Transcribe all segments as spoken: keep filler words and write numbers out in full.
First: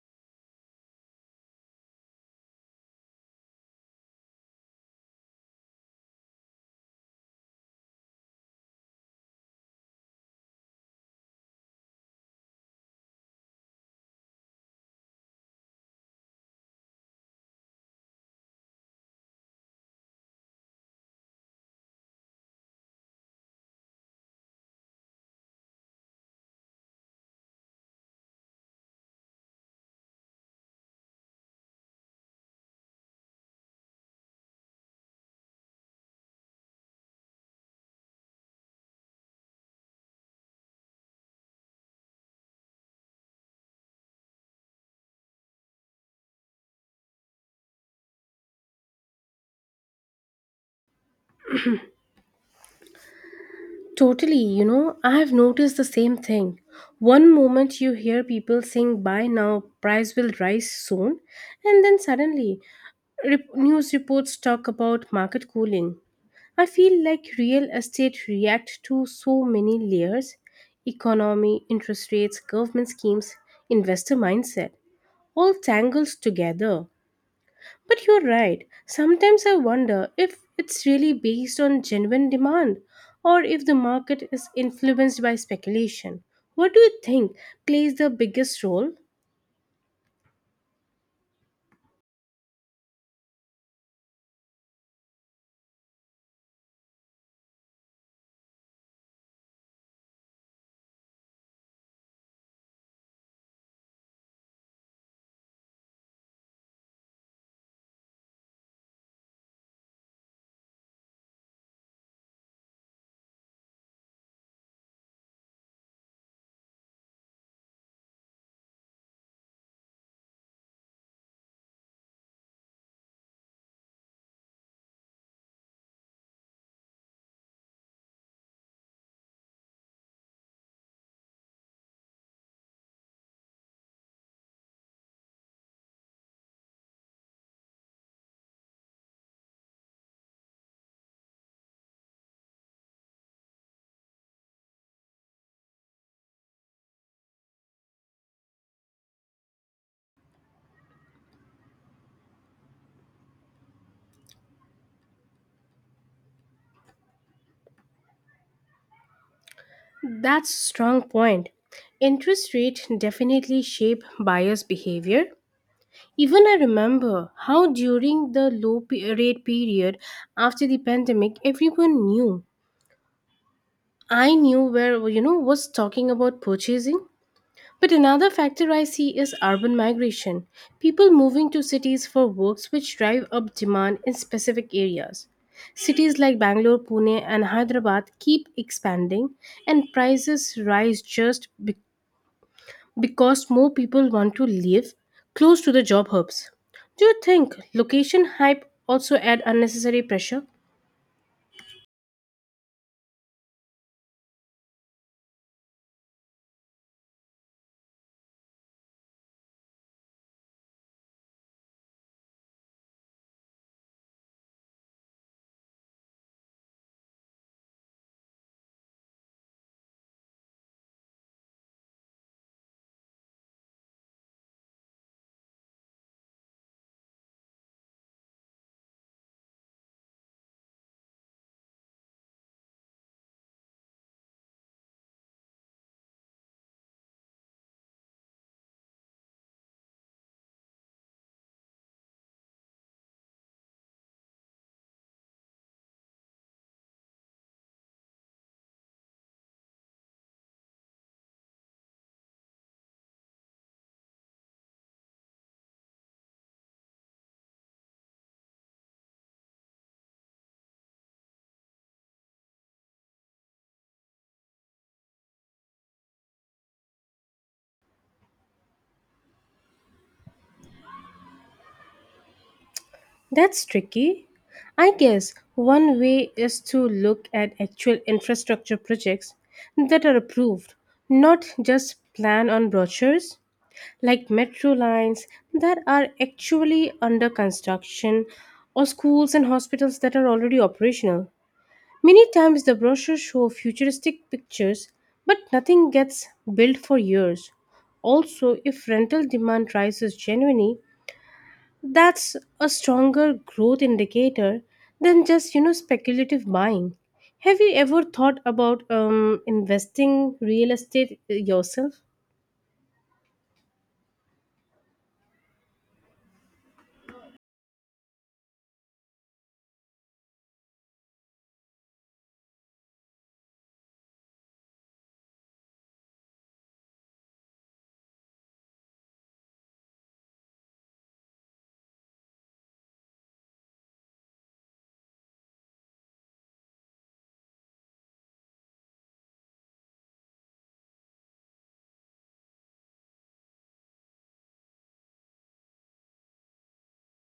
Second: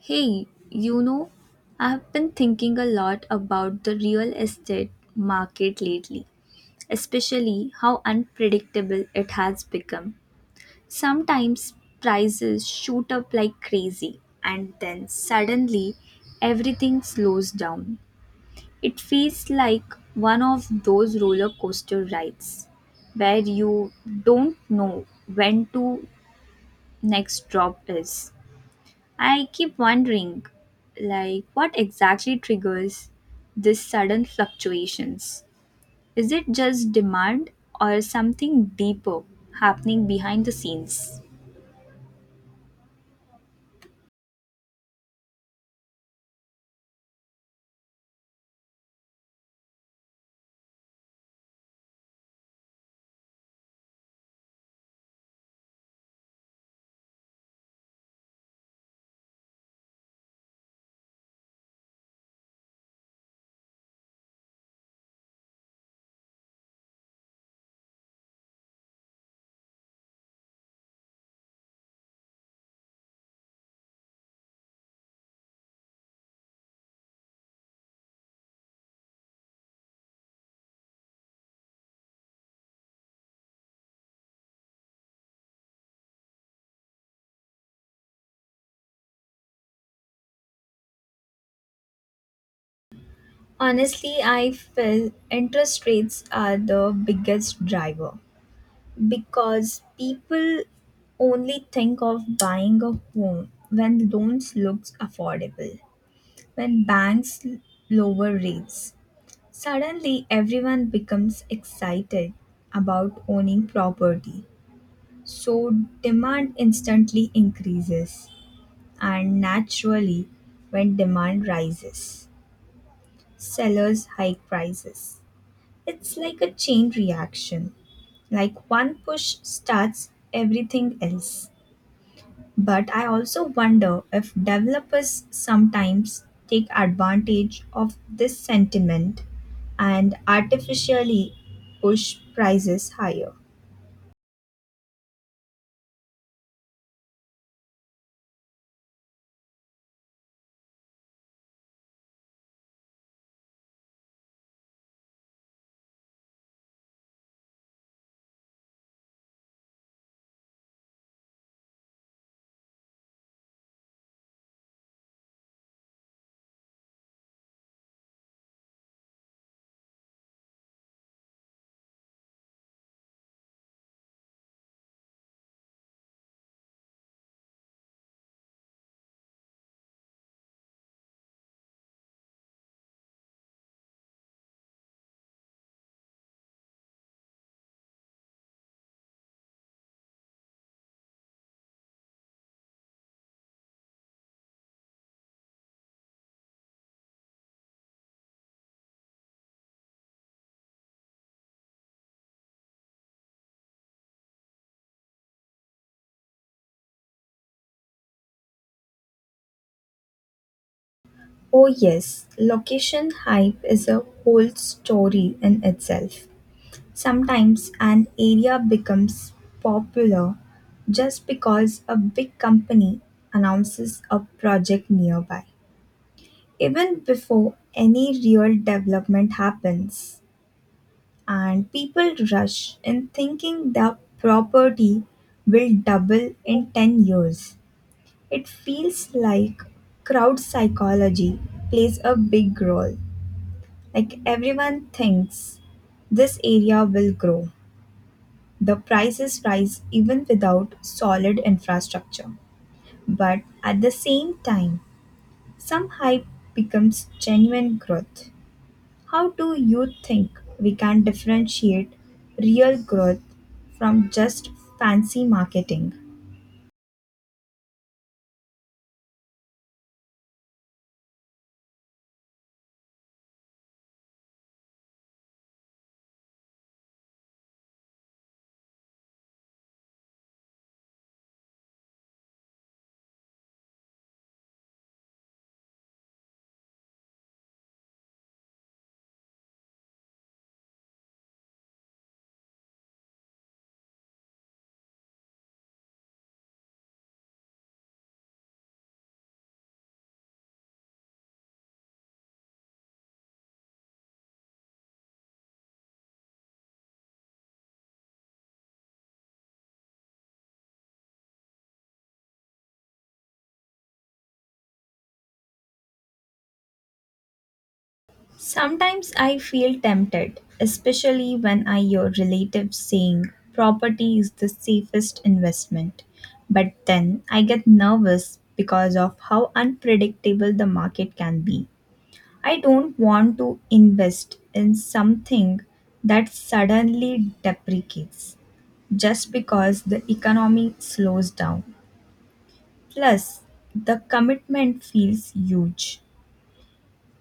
Hey, you know, I've been thinking a lot about the real estate market lately, especially how unpredictable it has become. Sometimes prices shoot up like crazy, and then suddenly everything slows down. It feels like one of those roller coaster rides where you don't know when to next drop is. I keep wondering, like, what exactly triggers these sudden fluctuations? Is it just demand or something deeper happening behind the scenes? Totally, you know, I have noticed the same thing. One moment you hear people saying buy now, price will rise soon, and then suddenly rep- news reports talk about market cooling. I feel like real estate react to so many layers economy, interest rates, government schemes, investor mindset all tangles together. But you're right. Sometimes I wonder if it's really based on genuine demand or if the market is influenced by speculation. What do you think plays the biggest role? Honestly, I feel interest rates are the biggest driver because people only think of buying a home when loans looks affordable, when banks lower rates. Suddenly, everyone becomes excited about owning property. So, demand instantly increases. And naturally, when demand rises, sellers hike prices. It's like a chain reaction, like one push starts everything else. But I also wonder if developers sometimes take advantage of this sentiment and artificially push prices higher. That's a strong point. Interest rate definitely shape buyers' behavior. Even I remember how during the low pe- rate period after the pandemic, everyone knew. I knew where you know was talking about purchasing. But another factor I see is urban migration. People moving to cities for works which drive up demand in specific areas. Cities like Bangalore, Pune, and Hyderabad keep expanding, and prices rise just be- because more people want to live close to the job hubs. Do you think location hype also add unnecessary pressure? Oh, yes, location hype is a whole story in itself. Sometimes an area becomes popular just because a big company announces a project nearby, even before any real development happens. And people rush in thinking the property will double in ten years. It feels like crowd psychology plays a big role. Like everyone thinks this area will grow. The prices rise even without solid infrastructure. But at the same time, some hype becomes genuine growth. How do you think we can differentiate real growth from just fancy marketing? That's tricky. I guess one way is to look at actual infrastructure projects that are approved, not just plan on brochures, like metro lines that are actually under construction or schools and hospitals that are already operational. Many times the brochures show futuristic pictures, but nothing gets built for years. Also, if rental demand rises genuinely, that's a stronger growth indicator than just, you know, speculative buying. Have you ever thought about um, investing real estate yourself? Sometimes I feel tempted, especially when I hear relatives saying property is the safest investment. But then I get nervous because of how unpredictable the market can be. I don't want to invest in something that suddenly depreciates just because the economy slows down. Plus, the commitment feels huge,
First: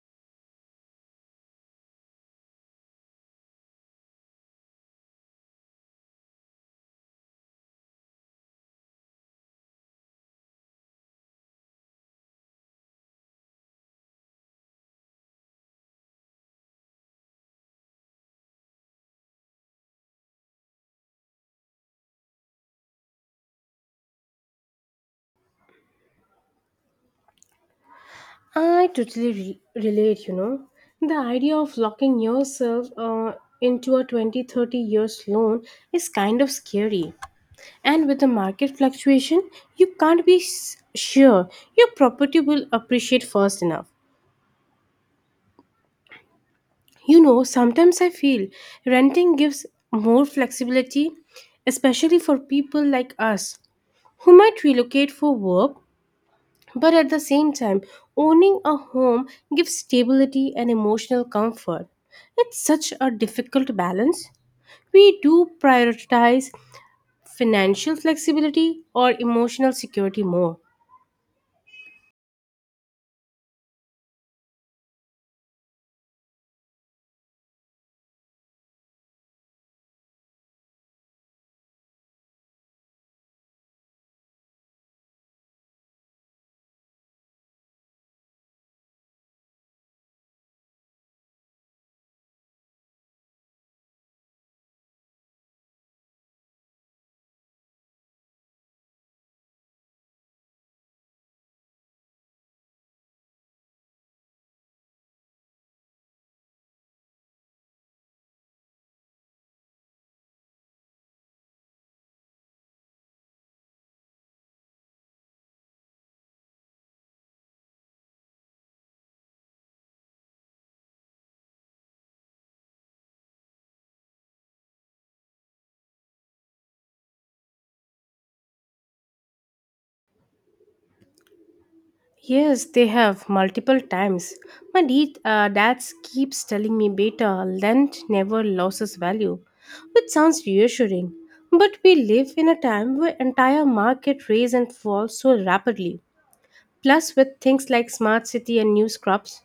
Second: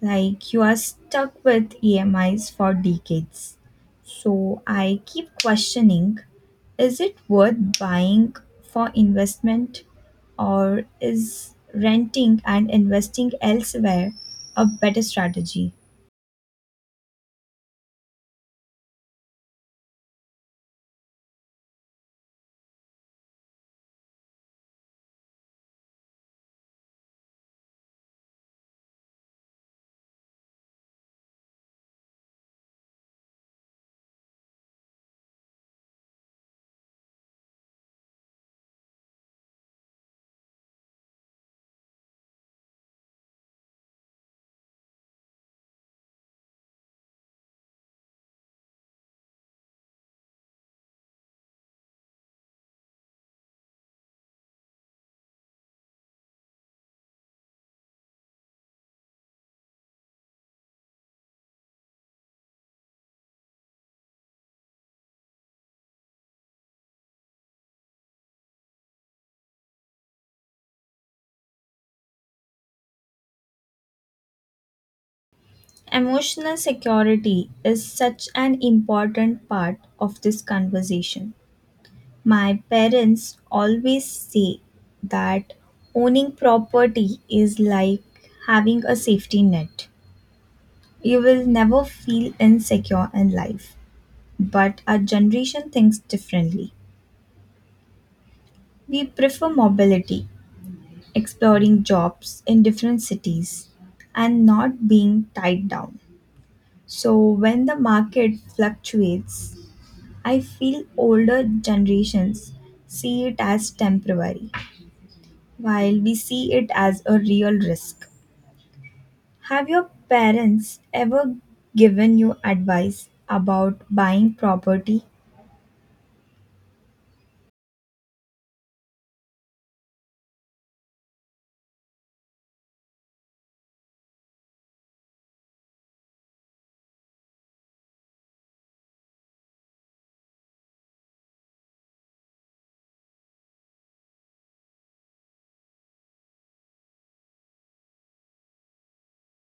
like you are stuck with E M Is for decades. So, I keep questioning, is it worth buying for investment or is renting and investing elsewhere a better strategy? I totally re- relate, you know. The idea of locking yourself uh, into a twenty thirty years loan is kind of scary. And with the market fluctuation, you can't be s- sure your property will appreciate fast enough. You know, sometimes I feel renting gives more flexibility, especially for people like us who might relocate for work, but at the same time, owning a home gives stability and emotional comfort. It's such a difficult balance. We do prioritize financial flexibility or emotional security more. Emotional security is such an important part of this conversation. My parents always say that owning property is like having a safety net. You will never feel insecure in life. But our generation thinks differently. We prefer mobility, exploring jobs in different cities, and not being tied down. So when the market fluctuates, I feel older generations see it as temporary while we see it as a real risk. Have your parents ever given you advice about buying property? Yes, they have multiple times. My de- uh, dad keeps telling me beta lent never loses value, which sounds reassuring. But we live in a time where entire market rise and fall so rapidly. Plus, with things like smart city and new crops,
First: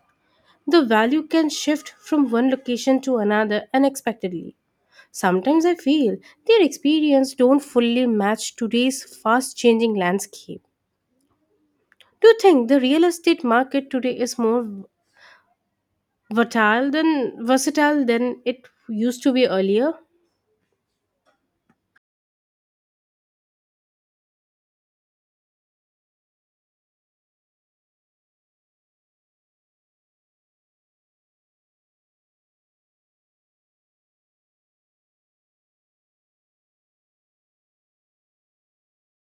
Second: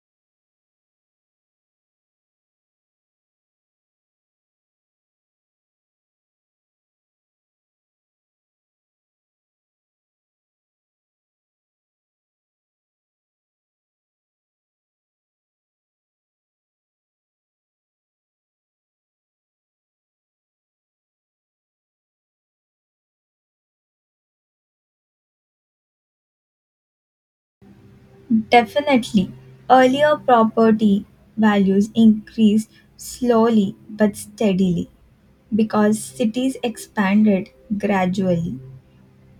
the value can shift from one location to another unexpectedly. Sometimes I feel their experience don't fully match today's fast-changing landscape. Do you think the real estate market today is more Versatile than versatile than it used to be earlier? Definitely. Earlier property values increased slowly but steadily because cities expanded gradually.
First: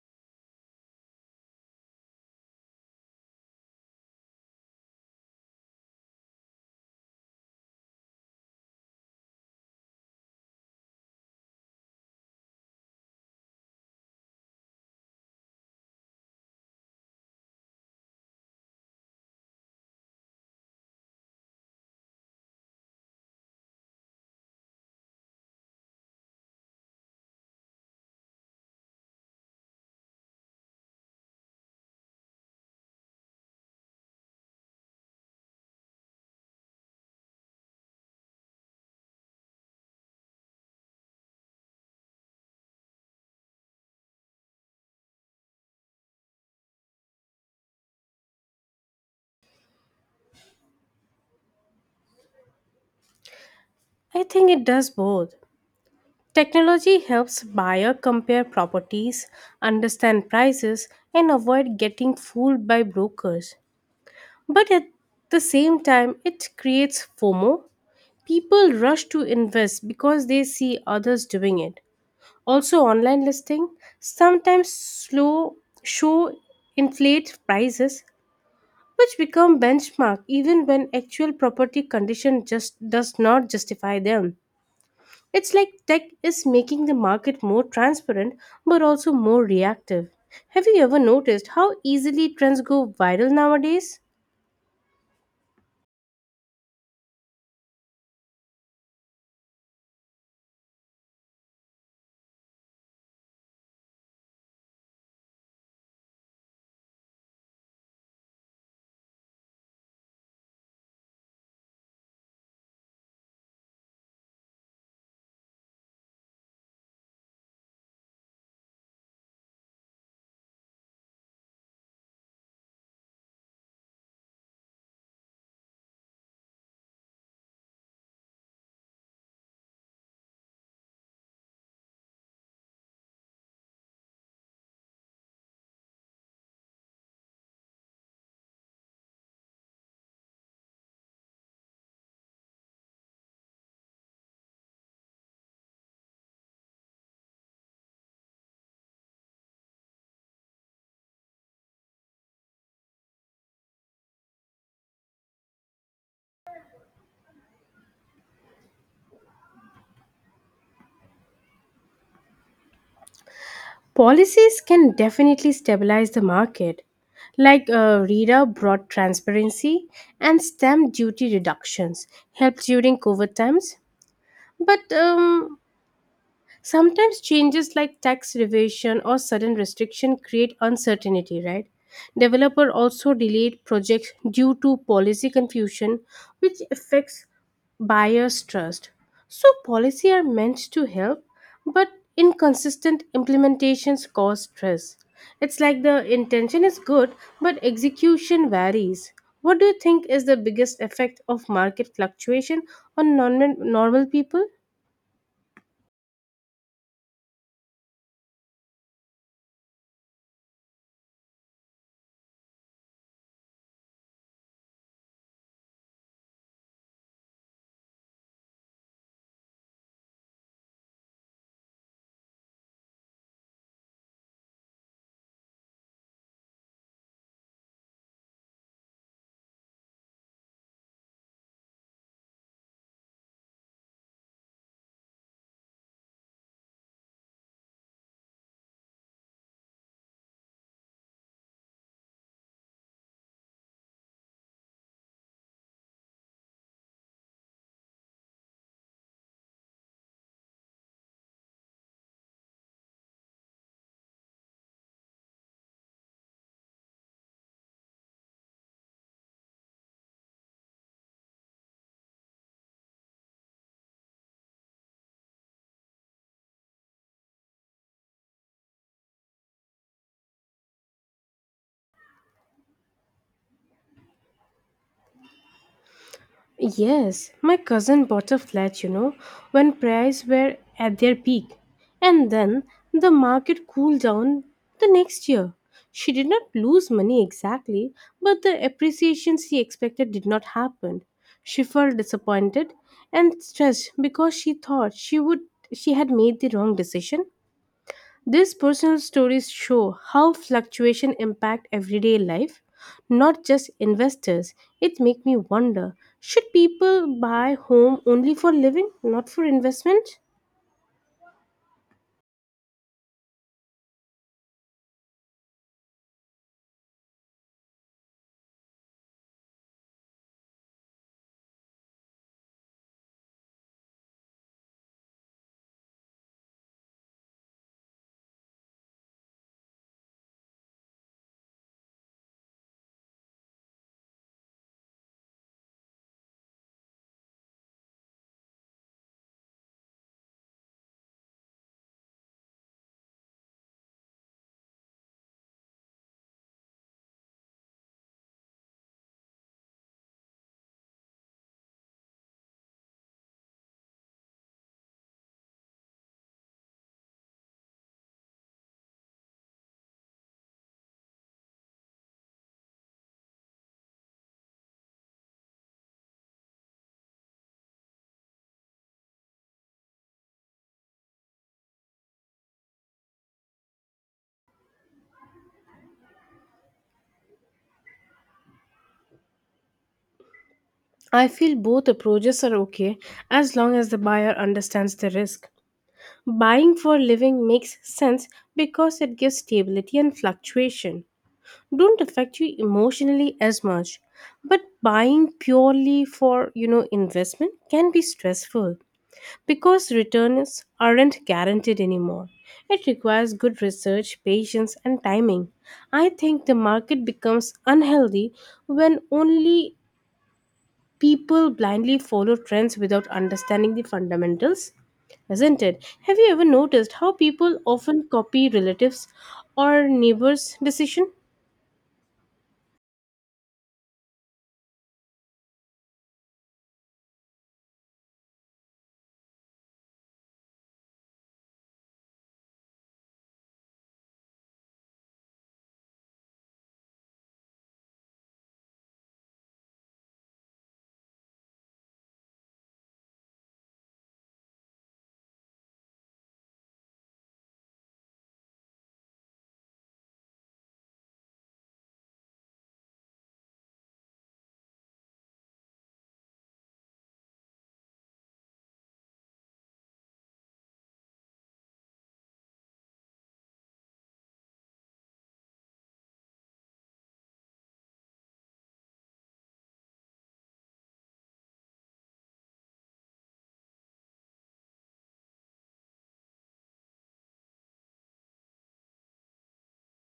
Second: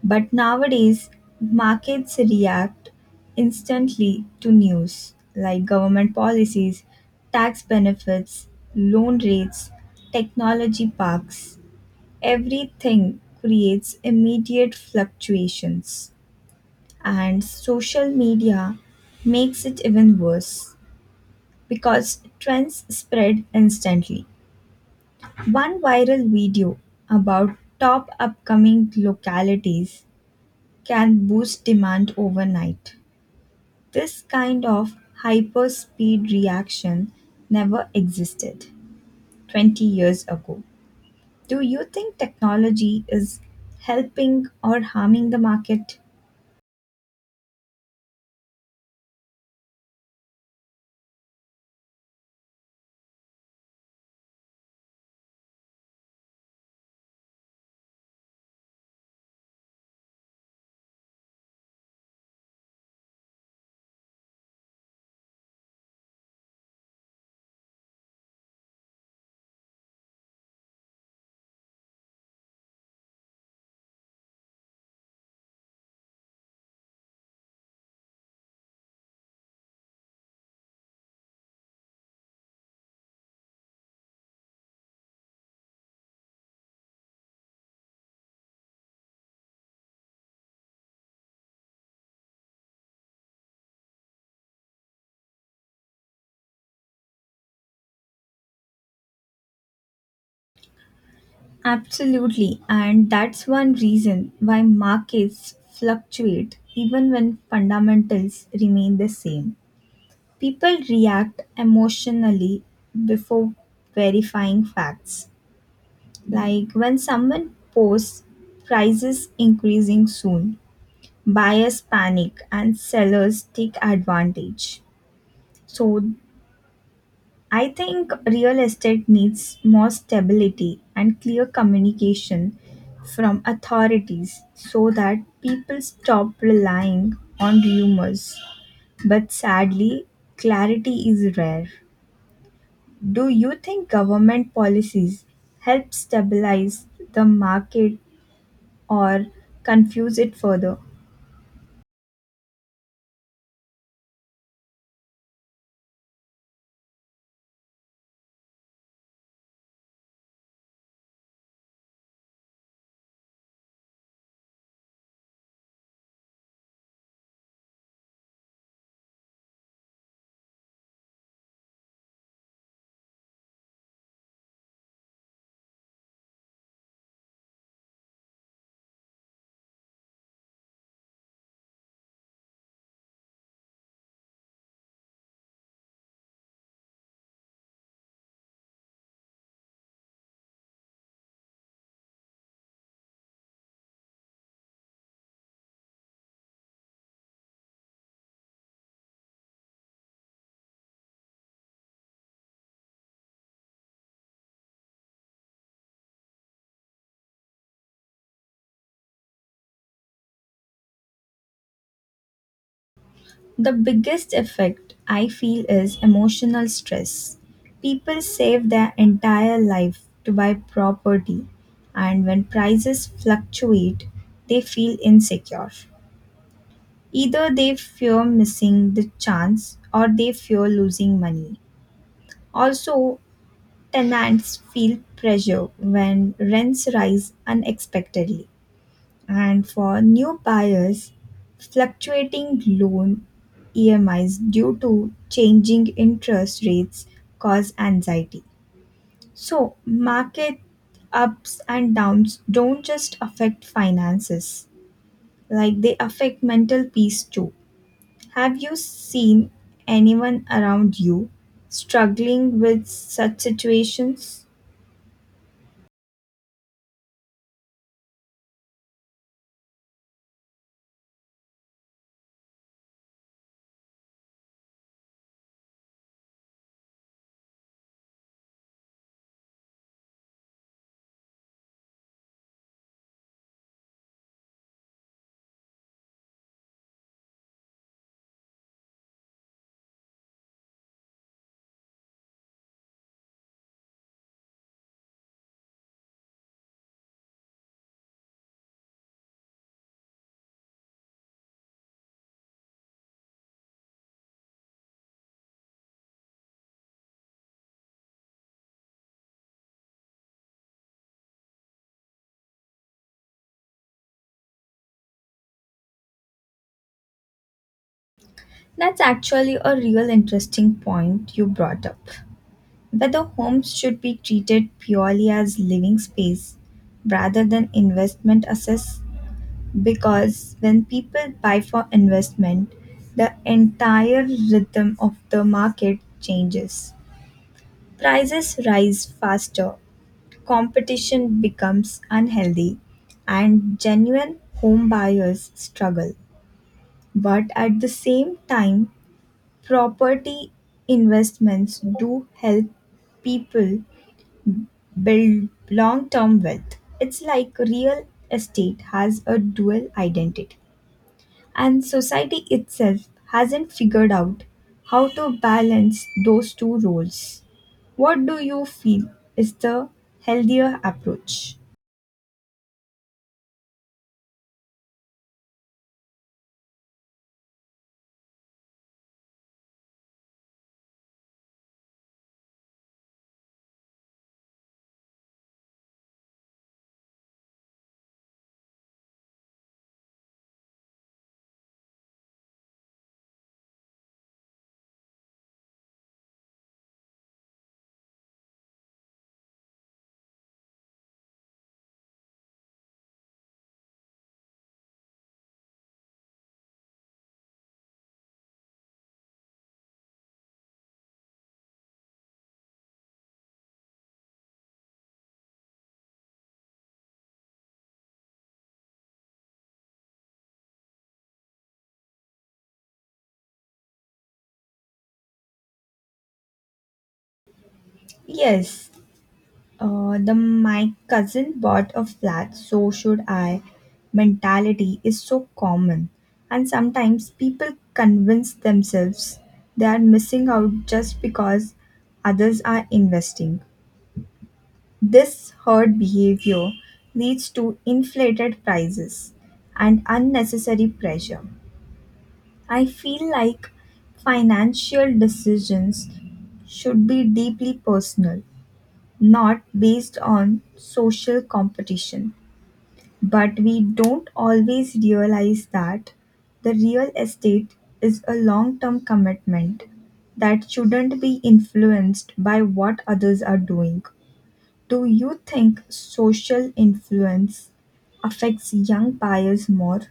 But nowadays, markets react instantly to news like government policies, tax benefits, loan rates, technology parks. Everything creates immediate fluctuations, and social media makes it even worse because trends spread instantly. One viral video about top upcoming localities can boost demand overnight. This kind of hyperspeed reaction never existed twenty years ago. Do you think technology is helping or harming the market? I think it does both. Technology helps buyer compare properties, understand prices, and avoid getting fooled by brokers. But at the same time, it creates FOMO. People rush to invest because they see others doing it. Also, online listing sometimes slow show inflate prices, which become benchmark even when actual property condition just does not justify them. It's like tech is making the market more transparent but also more reactive. Have you ever noticed how easily trends go viral nowadays? Absolutely, and that's one reason why markets fluctuate even when fundamentals remain the same. People react emotionally before verifying facts. Like when someone posts prices increasing soon, buyers panic and sellers take advantage. So I think real estate needs more stability and clear communication from authorities so that people stop relying on rumors. But sadly, clarity is rare. Do you think government policies help stabilize the market or confuse it further? Policies can definitely stabilize the market. Like uh, RERA brought transparency and stamp duty reductions, helped during COVID times. But um, sometimes changes like tax revision or sudden restriction create uncertainty, right? Developer also delayed projects due to policy confusion, which affects buyers' trust. So policy are meant to help, but inconsistent implementations cause stress. It's like the intention is good, but execution varies. What do you think is the biggest effect of market fluctuation on non- normal people? The biggest effect I feel is emotional stress. People save their entire life to buy property, and when prices fluctuate, they feel insecure. Either they fear missing the chance or they fear losing money. Also, tenants feel pressure when rents rise unexpectedly. And for new buyers, fluctuating loan E M Is due to changing interest rates cause anxiety. So, market ups and downs don't just affect finances, like they affect mental peace too. Have you seen anyone around you struggling with such situations? Yes, my cousin bought a flat, you know, when prices were at their peak. And then the market cooled down the next year. She did not lose money exactly, but the appreciation she expected did not happen. She felt disappointed and stressed because she thought she would she had made the wrong decision. These personal stories show how fluctuation impact everyday life, not just investors. It make me wonder, should people buy home only for living, not for investment? That's actually a real interesting point you brought up, whether homes should be treated purely as living space rather than investment assets, because when people buy for investment the entire rhythm of the market changes, prices rise faster, competition becomes unhealthy, and genuine home buyers struggle. But at the same time, property investments do help people build long term wealth. It's like real estate has a dual identity, and society itself hasn't figured out how to balance those two roles. What do you feel is the healthier approach? I feel both approaches are okay as long as the buyer understands the risk. Buying for living makes sense because it gives stability and fluctuation don't affect you emotionally as much, but buying purely for you know investment can be stressful. Because returns aren't guaranteed anymore, it requires good research, patience, and timing. I think the market becomes unhealthy when only people blindly follow trends without understanding the fundamentals, isn't it? Have you ever noticed how people often copy relatives or neighbors' decision? Yes. Uh, the my cousin bought a flat, so should I mentality is so common. And sometimes people convince themselves they are missing out just because others are investing. This herd behavior leads to inflated prices and unnecessary pressure. I feel like financial decisions should be deeply personal, not based on social competition. But we don't always realize that the real estate is a long term commitment that shouldn't be influenced by what others are doing. Do you think social influence affects young buyers more?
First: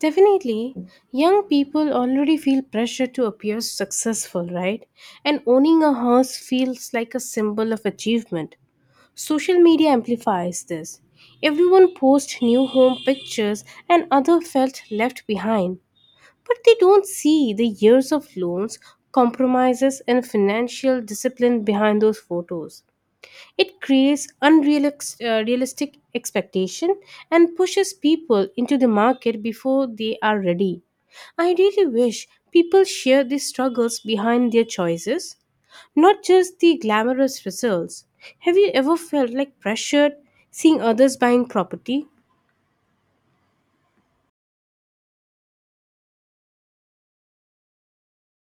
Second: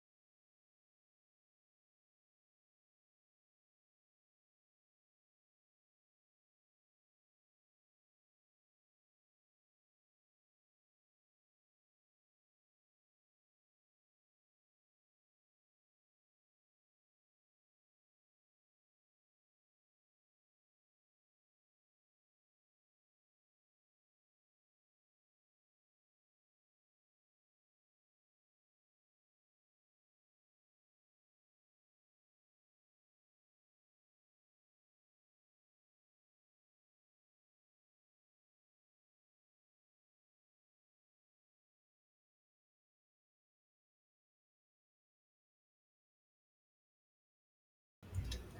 Definitely, young people already feel pressure to appear successful, right? And owning a house feels like a symbol of achievement. Social media amplifies this. Everyone posts new home pictures and others felt left behind. But they don't see the years of loans, compromises, and financial discipline behind those photos. It creates unrealistic realistic expectation and pushes people into the market before they are ready. I really wish people share the struggles behind their choices not just the glamorous results. Have you ever felt like pressured seeing others buying property?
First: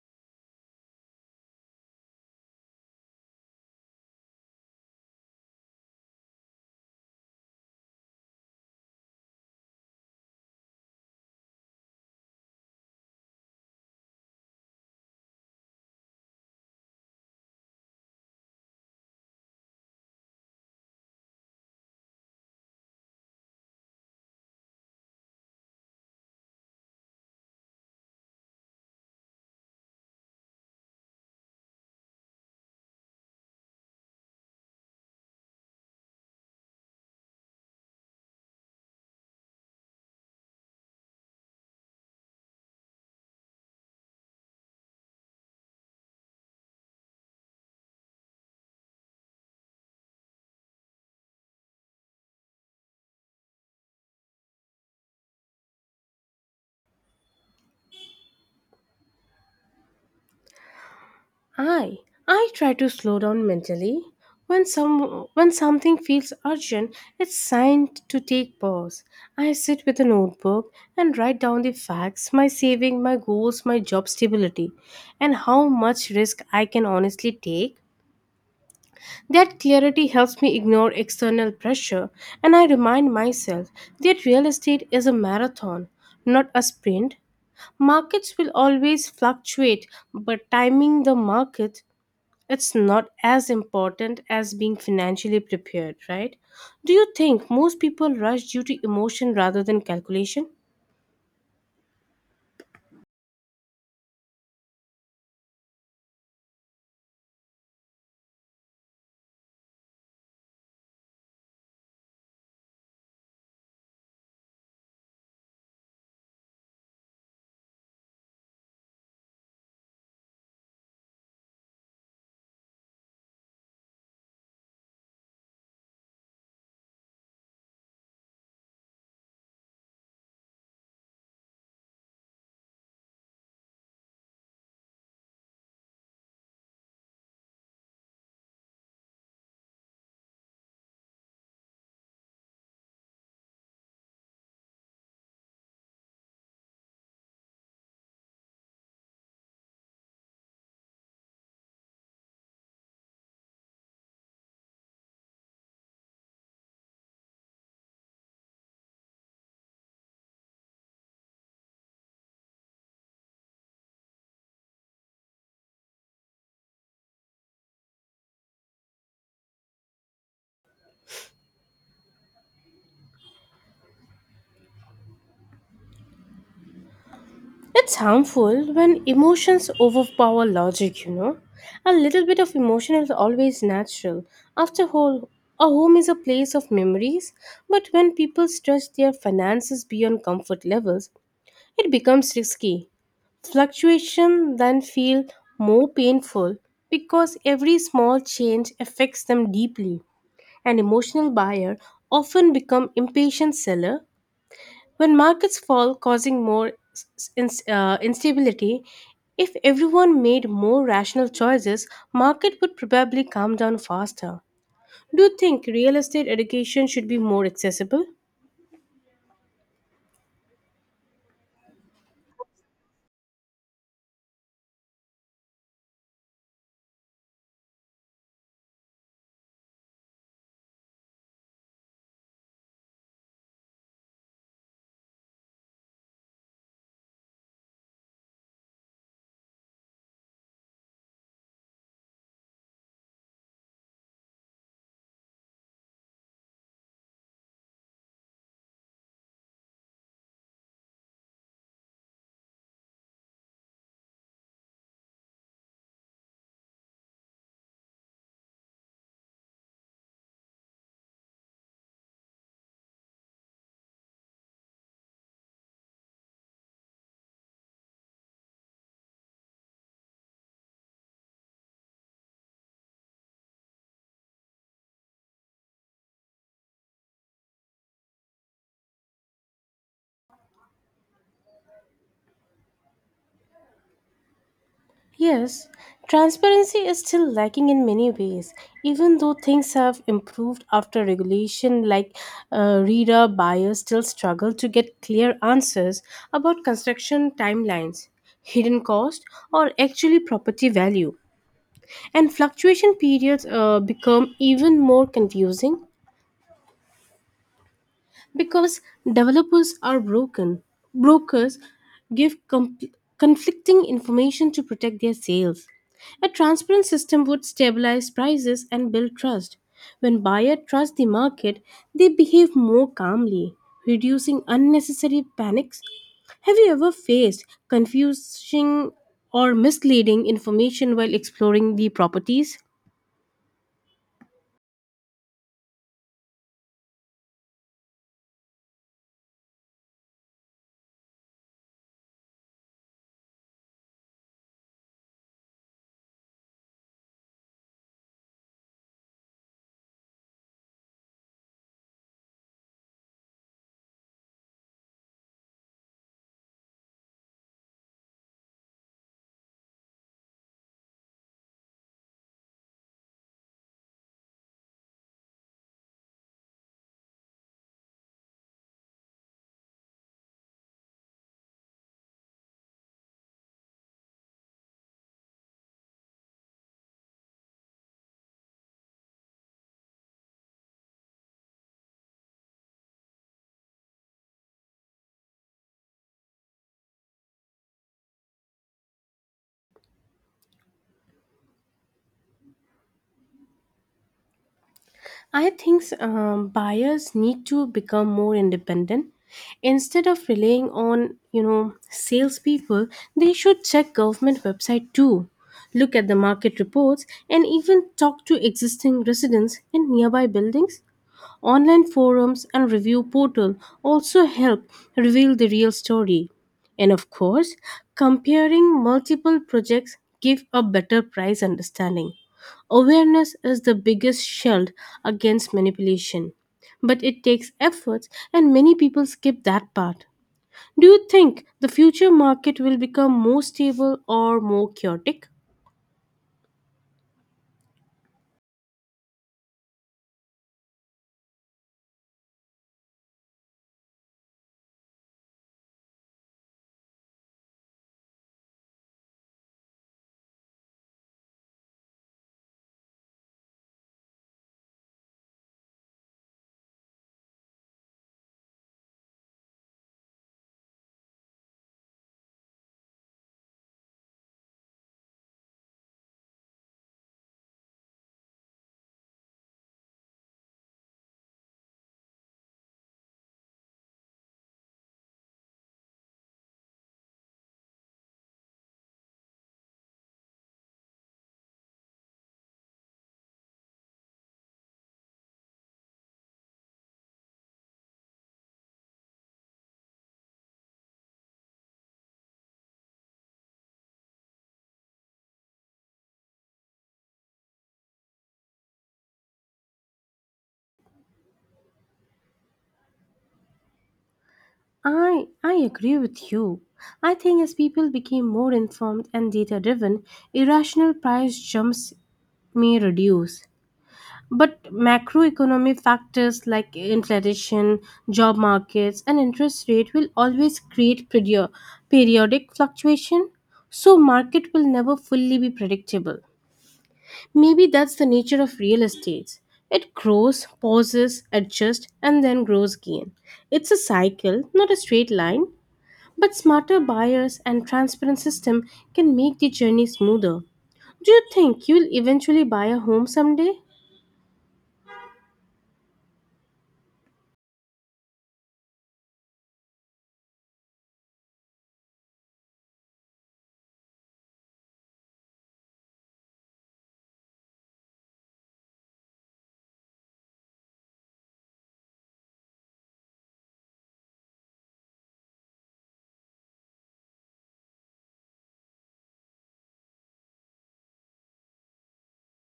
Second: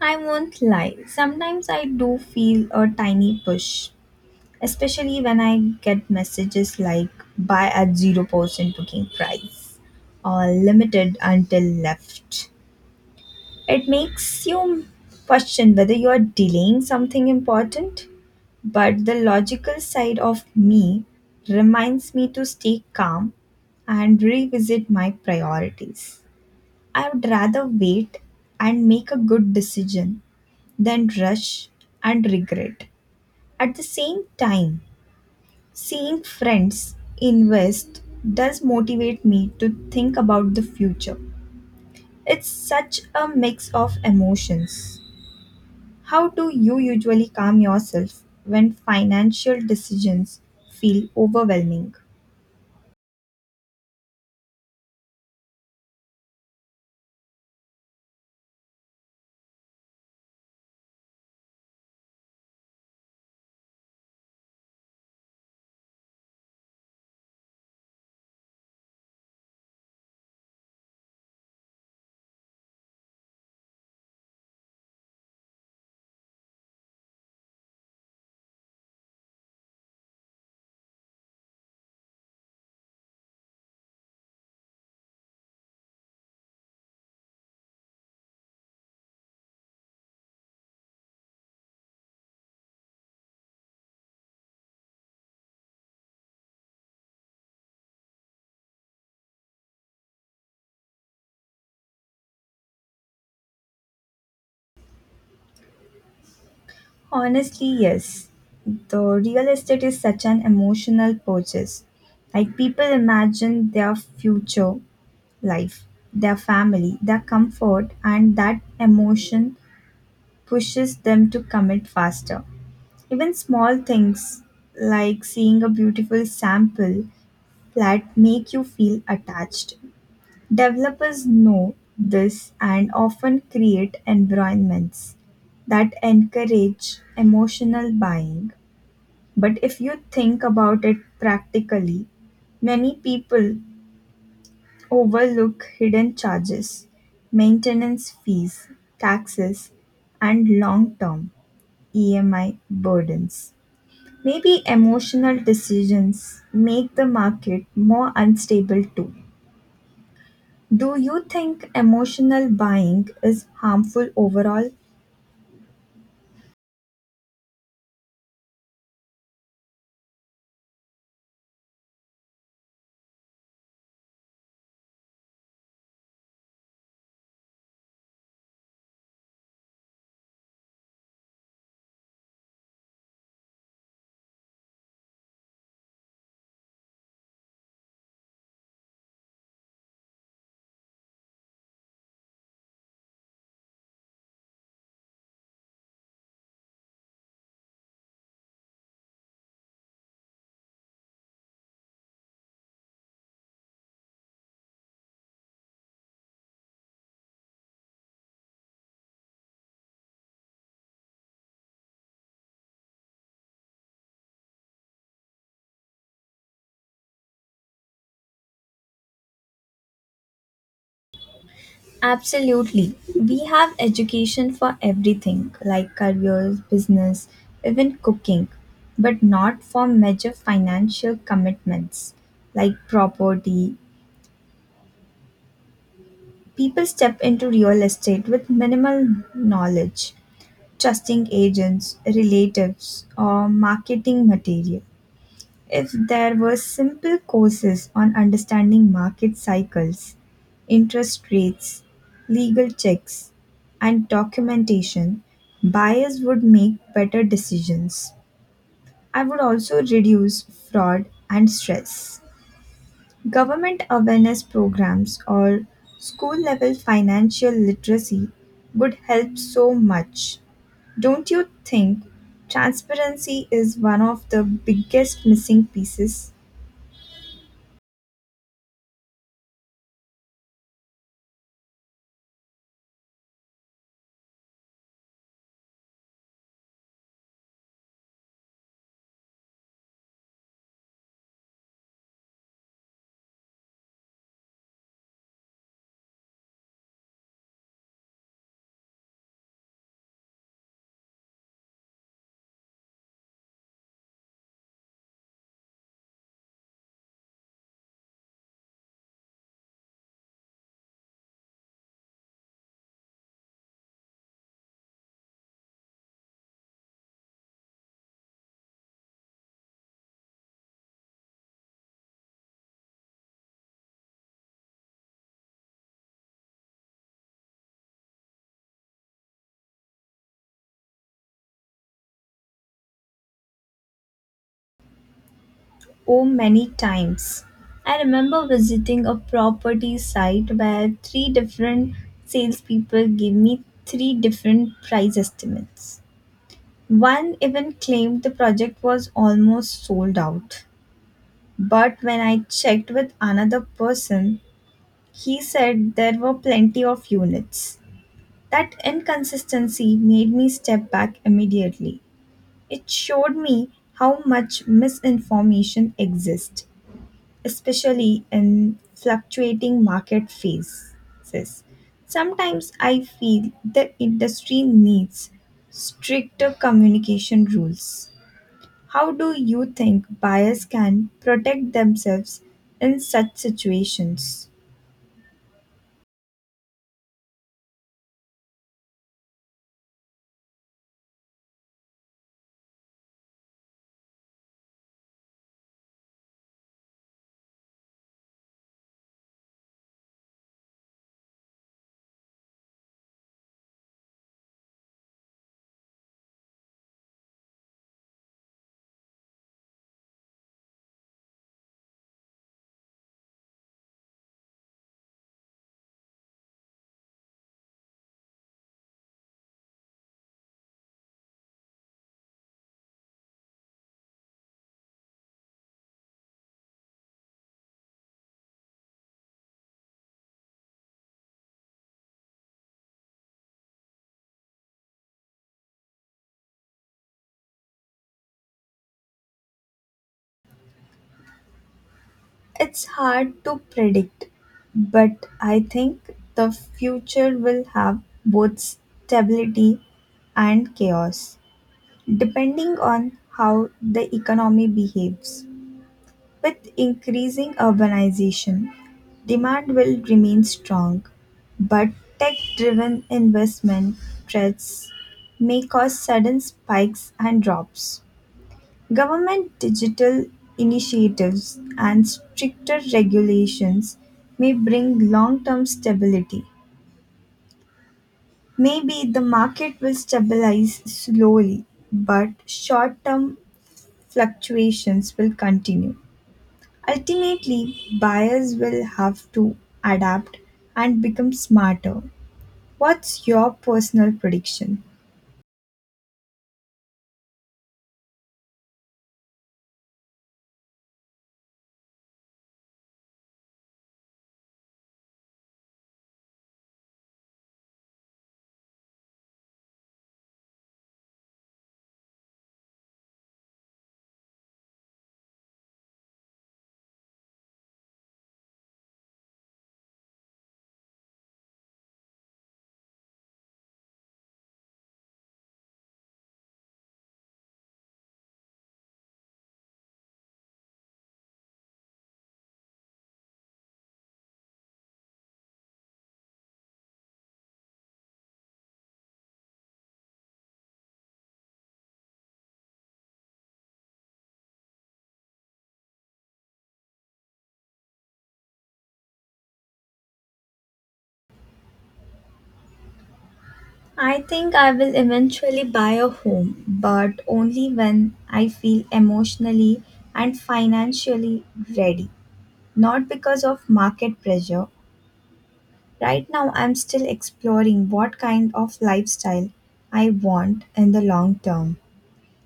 I won't lie, sometimes I do feel a tiny push, especially when I get messages like buy at zero percent booking price or limited until left. It makes you question whether you are delaying something important, but the logical side of me reminds me to stay calm and revisit my priorities. I would rather wait and make a good decision than rush and regret. At the same time, seeing friends invest does motivate me to think about the future. It's such a mix of emotions. How do you usually calm yourself when financial decisions feel overwhelming? I I try to slow down mentally. When some when something feels urgent, it's sign to take pause. I sit with a notebook and write down the facts, my saving, my goals, my job stability, and how much risk I can honestly take. That clarity helps me ignore external pressure, and I remind myself that real estate is a marathon, not a sprint. Markets will always fluctuate, but timing the market it's not as important as being financially prepared, right? Do you think most people rush due to emotion rather than calculation? Honestly, yes. The real estate is such an emotional purchase. Like people imagine their future life, their family, their comfort, and that emotion pushes them to commit faster. Even small things like seeing a beautiful sample that make you feel attached. Developers know this and often create environments that encourage emotional buying. But if you think about it practically, many people overlook hidden charges, maintenance fees, taxes, and long term E M I burdens. Maybe emotional decisions make the market more unstable too. Do you think emotional buying is harmful overall? It's harmful when emotions overpower logic, you know. A little bit of emotion is always natural. After all, a home is a place of memories, but when people stretch their finances beyond comfort levels, it becomes risky. Fluctuation then feel more painful because every small change affects them deeply. An emotional buyer often become impatient seller when markets fall, causing more s- s- ins- uh, instability, if everyone made more rational choices, market would probably calm down faster. Do you think real estate education should be more accessible? Absolutely. We have education for everything, like careers, business, even cooking, but not for major financial commitments like property. People step into real estate with minimal knowledge, trusting agents, relatives, or marketing material. If there were simple courses on understanding market cycles, interest rates, legal checks, and documentation, buyers would make better decisions. I would also reduce fraud and stress. Government awareness programs or school level financial literacy would help so much. Don't you think transparency is one of the biggest missing pieces? Yes, transparency is still lacking in many ways, even though things have improved after regulation, like uh, reader buyers still struggle to get clear answers about construction timelines, hidden cost, or actually property value. And fluctuation periods uh, become even more confusing because developers are broken. Brokers give com- conflicting information to protect their sales. A transparent system would stabilize prices and build trust. When buyers trust the market, they behave more calmly, reducing unnecessary panics. Have you ever faced confusing or misleading information while exploring the properties? Oh, many times. I remember visiting a property site where three different salespeople gave me three different price estimates. One even claimed the project was almost sold out. But when I checked with another person, he said there were plenty of units. That inconsistency made me step back immediately. It showed me how much misinformation exists, especially in fluctuating market phases. Sometimes I feel the industry needs stricter communication rules. How do you think buyers can protect themselves in such situations? I think um, buyers need to become more independent. Instead of relying on you know salespeople, they should check government website too, look at the market reports, and even talk to existing residents in nearby buildings. Online forums and review portal also help reveal the real story. And of course, comparing multiple projects give a better price understanding. Awareness is the biggest shield against manipulation, but it takes efforts and many people skip that part. Do you think the future market will become more stable or more chaotic? It's hard to predict, but I think the future will have both stability and chaos, depending on how the economy behaves. With increasing urbanization, demand will remain strong, but tech-driven investment threats may cause sudden spikes and drops. Government digital initiatives and stricter regulations may bring long-term stability. Maybe the market will stabilize slowly, but short-term fluctuations will continue. Ultimately, buyers will have to adapt and become smarter. What's your personal prediction? I, I agree with you. I think as people became more informed and data driven, irrational price jumps may reduce. But macroeconomic factors like inflation, job markets, and interest rate will always create perio- periodic fluctuation. So market will never fully be predictable. Maybe that's the nature of real estate. It grows, pauses, adjusts, and then grows again. It's a cycle, not a straight line. But smarter buyers and transparent system can make the journey smoother. Do you think you'll eventually buy a home someday? I think I will eventually buy a home, but only when I feel emotionally and financially ready, not because of market pressure. Right now, I'm still exploring what kind of lifestyle I want in the long term.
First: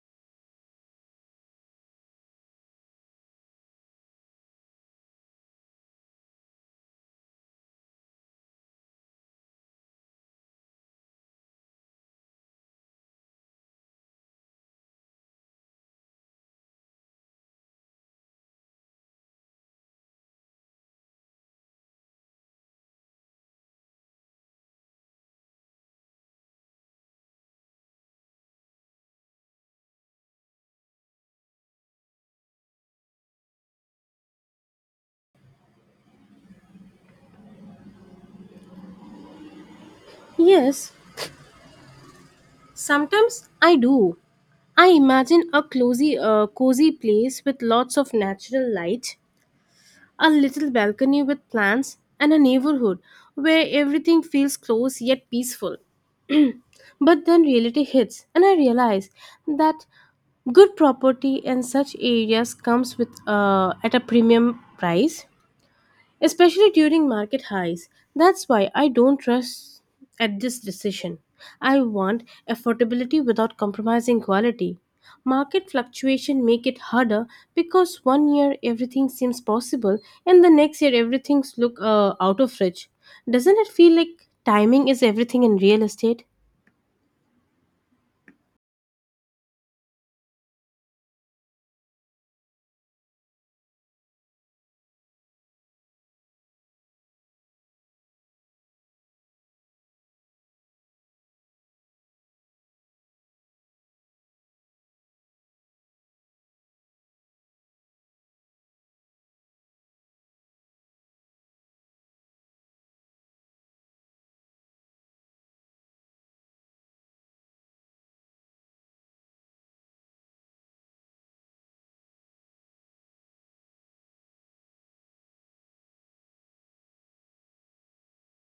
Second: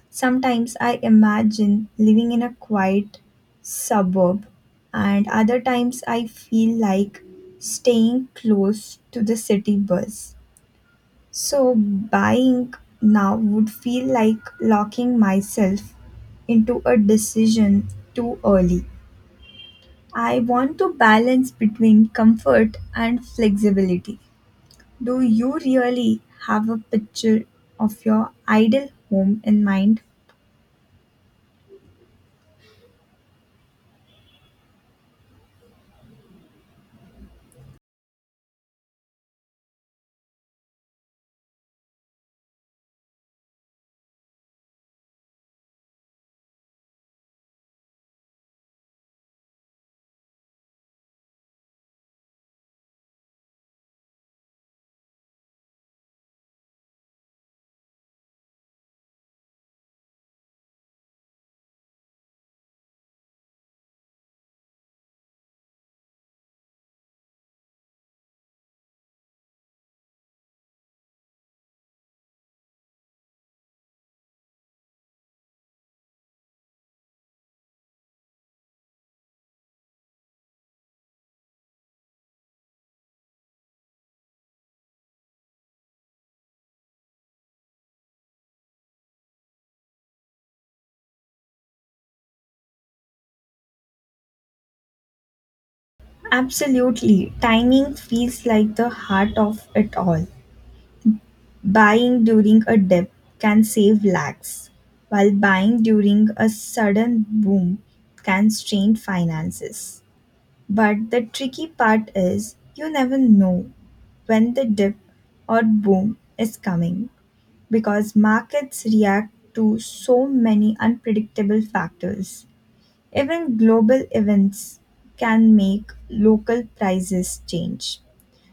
Sometimes I imagine living in a quiet suburb, and other times I feel like staying close to the city buzz. So, buying now would feel like locking myself into a decision too early. I want to balance between comfort and flexibility. Do you really have a picture of your ideal home in mind? Yes, sometimes I do. I imagine a cozy, uh, cozy place with lots of natural light, a little balcony with plants, and a neighborhood where everything feels close yet peaceful. But then reality hits, and I realize that good property in such areas comes with uh, at a premium price especially during market highs. That's why I don't trust at this decision. I want affordability without compromising quality. Market fluctuation make it harder because one year everything seems possible and the next year everything look uh, out of reach. Doesn't it feel like timing is everything in real estate? Absolutely. Timing feels like the heart of it all. Buying during a dip can save lakhs, while buying during a sudden boom can strain finances. But the tricky part is you never know when the dip or boom is coming because markets react to so many unpredictable factors. Even global events can make local prices change.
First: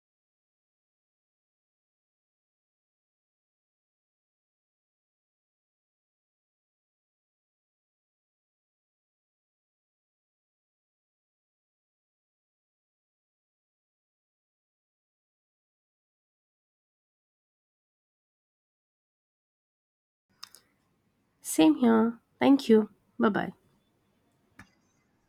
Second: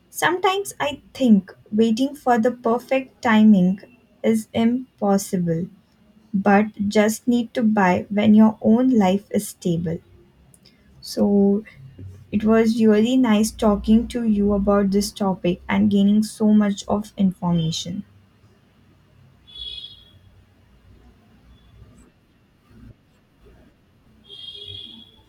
Sometimes I think waiting for the perfect timing is impossible, but just need to buy when your own life is stable. So it was really nice talking to you about this topic and gaining so much of information. Same here. Thank you. Bye bye.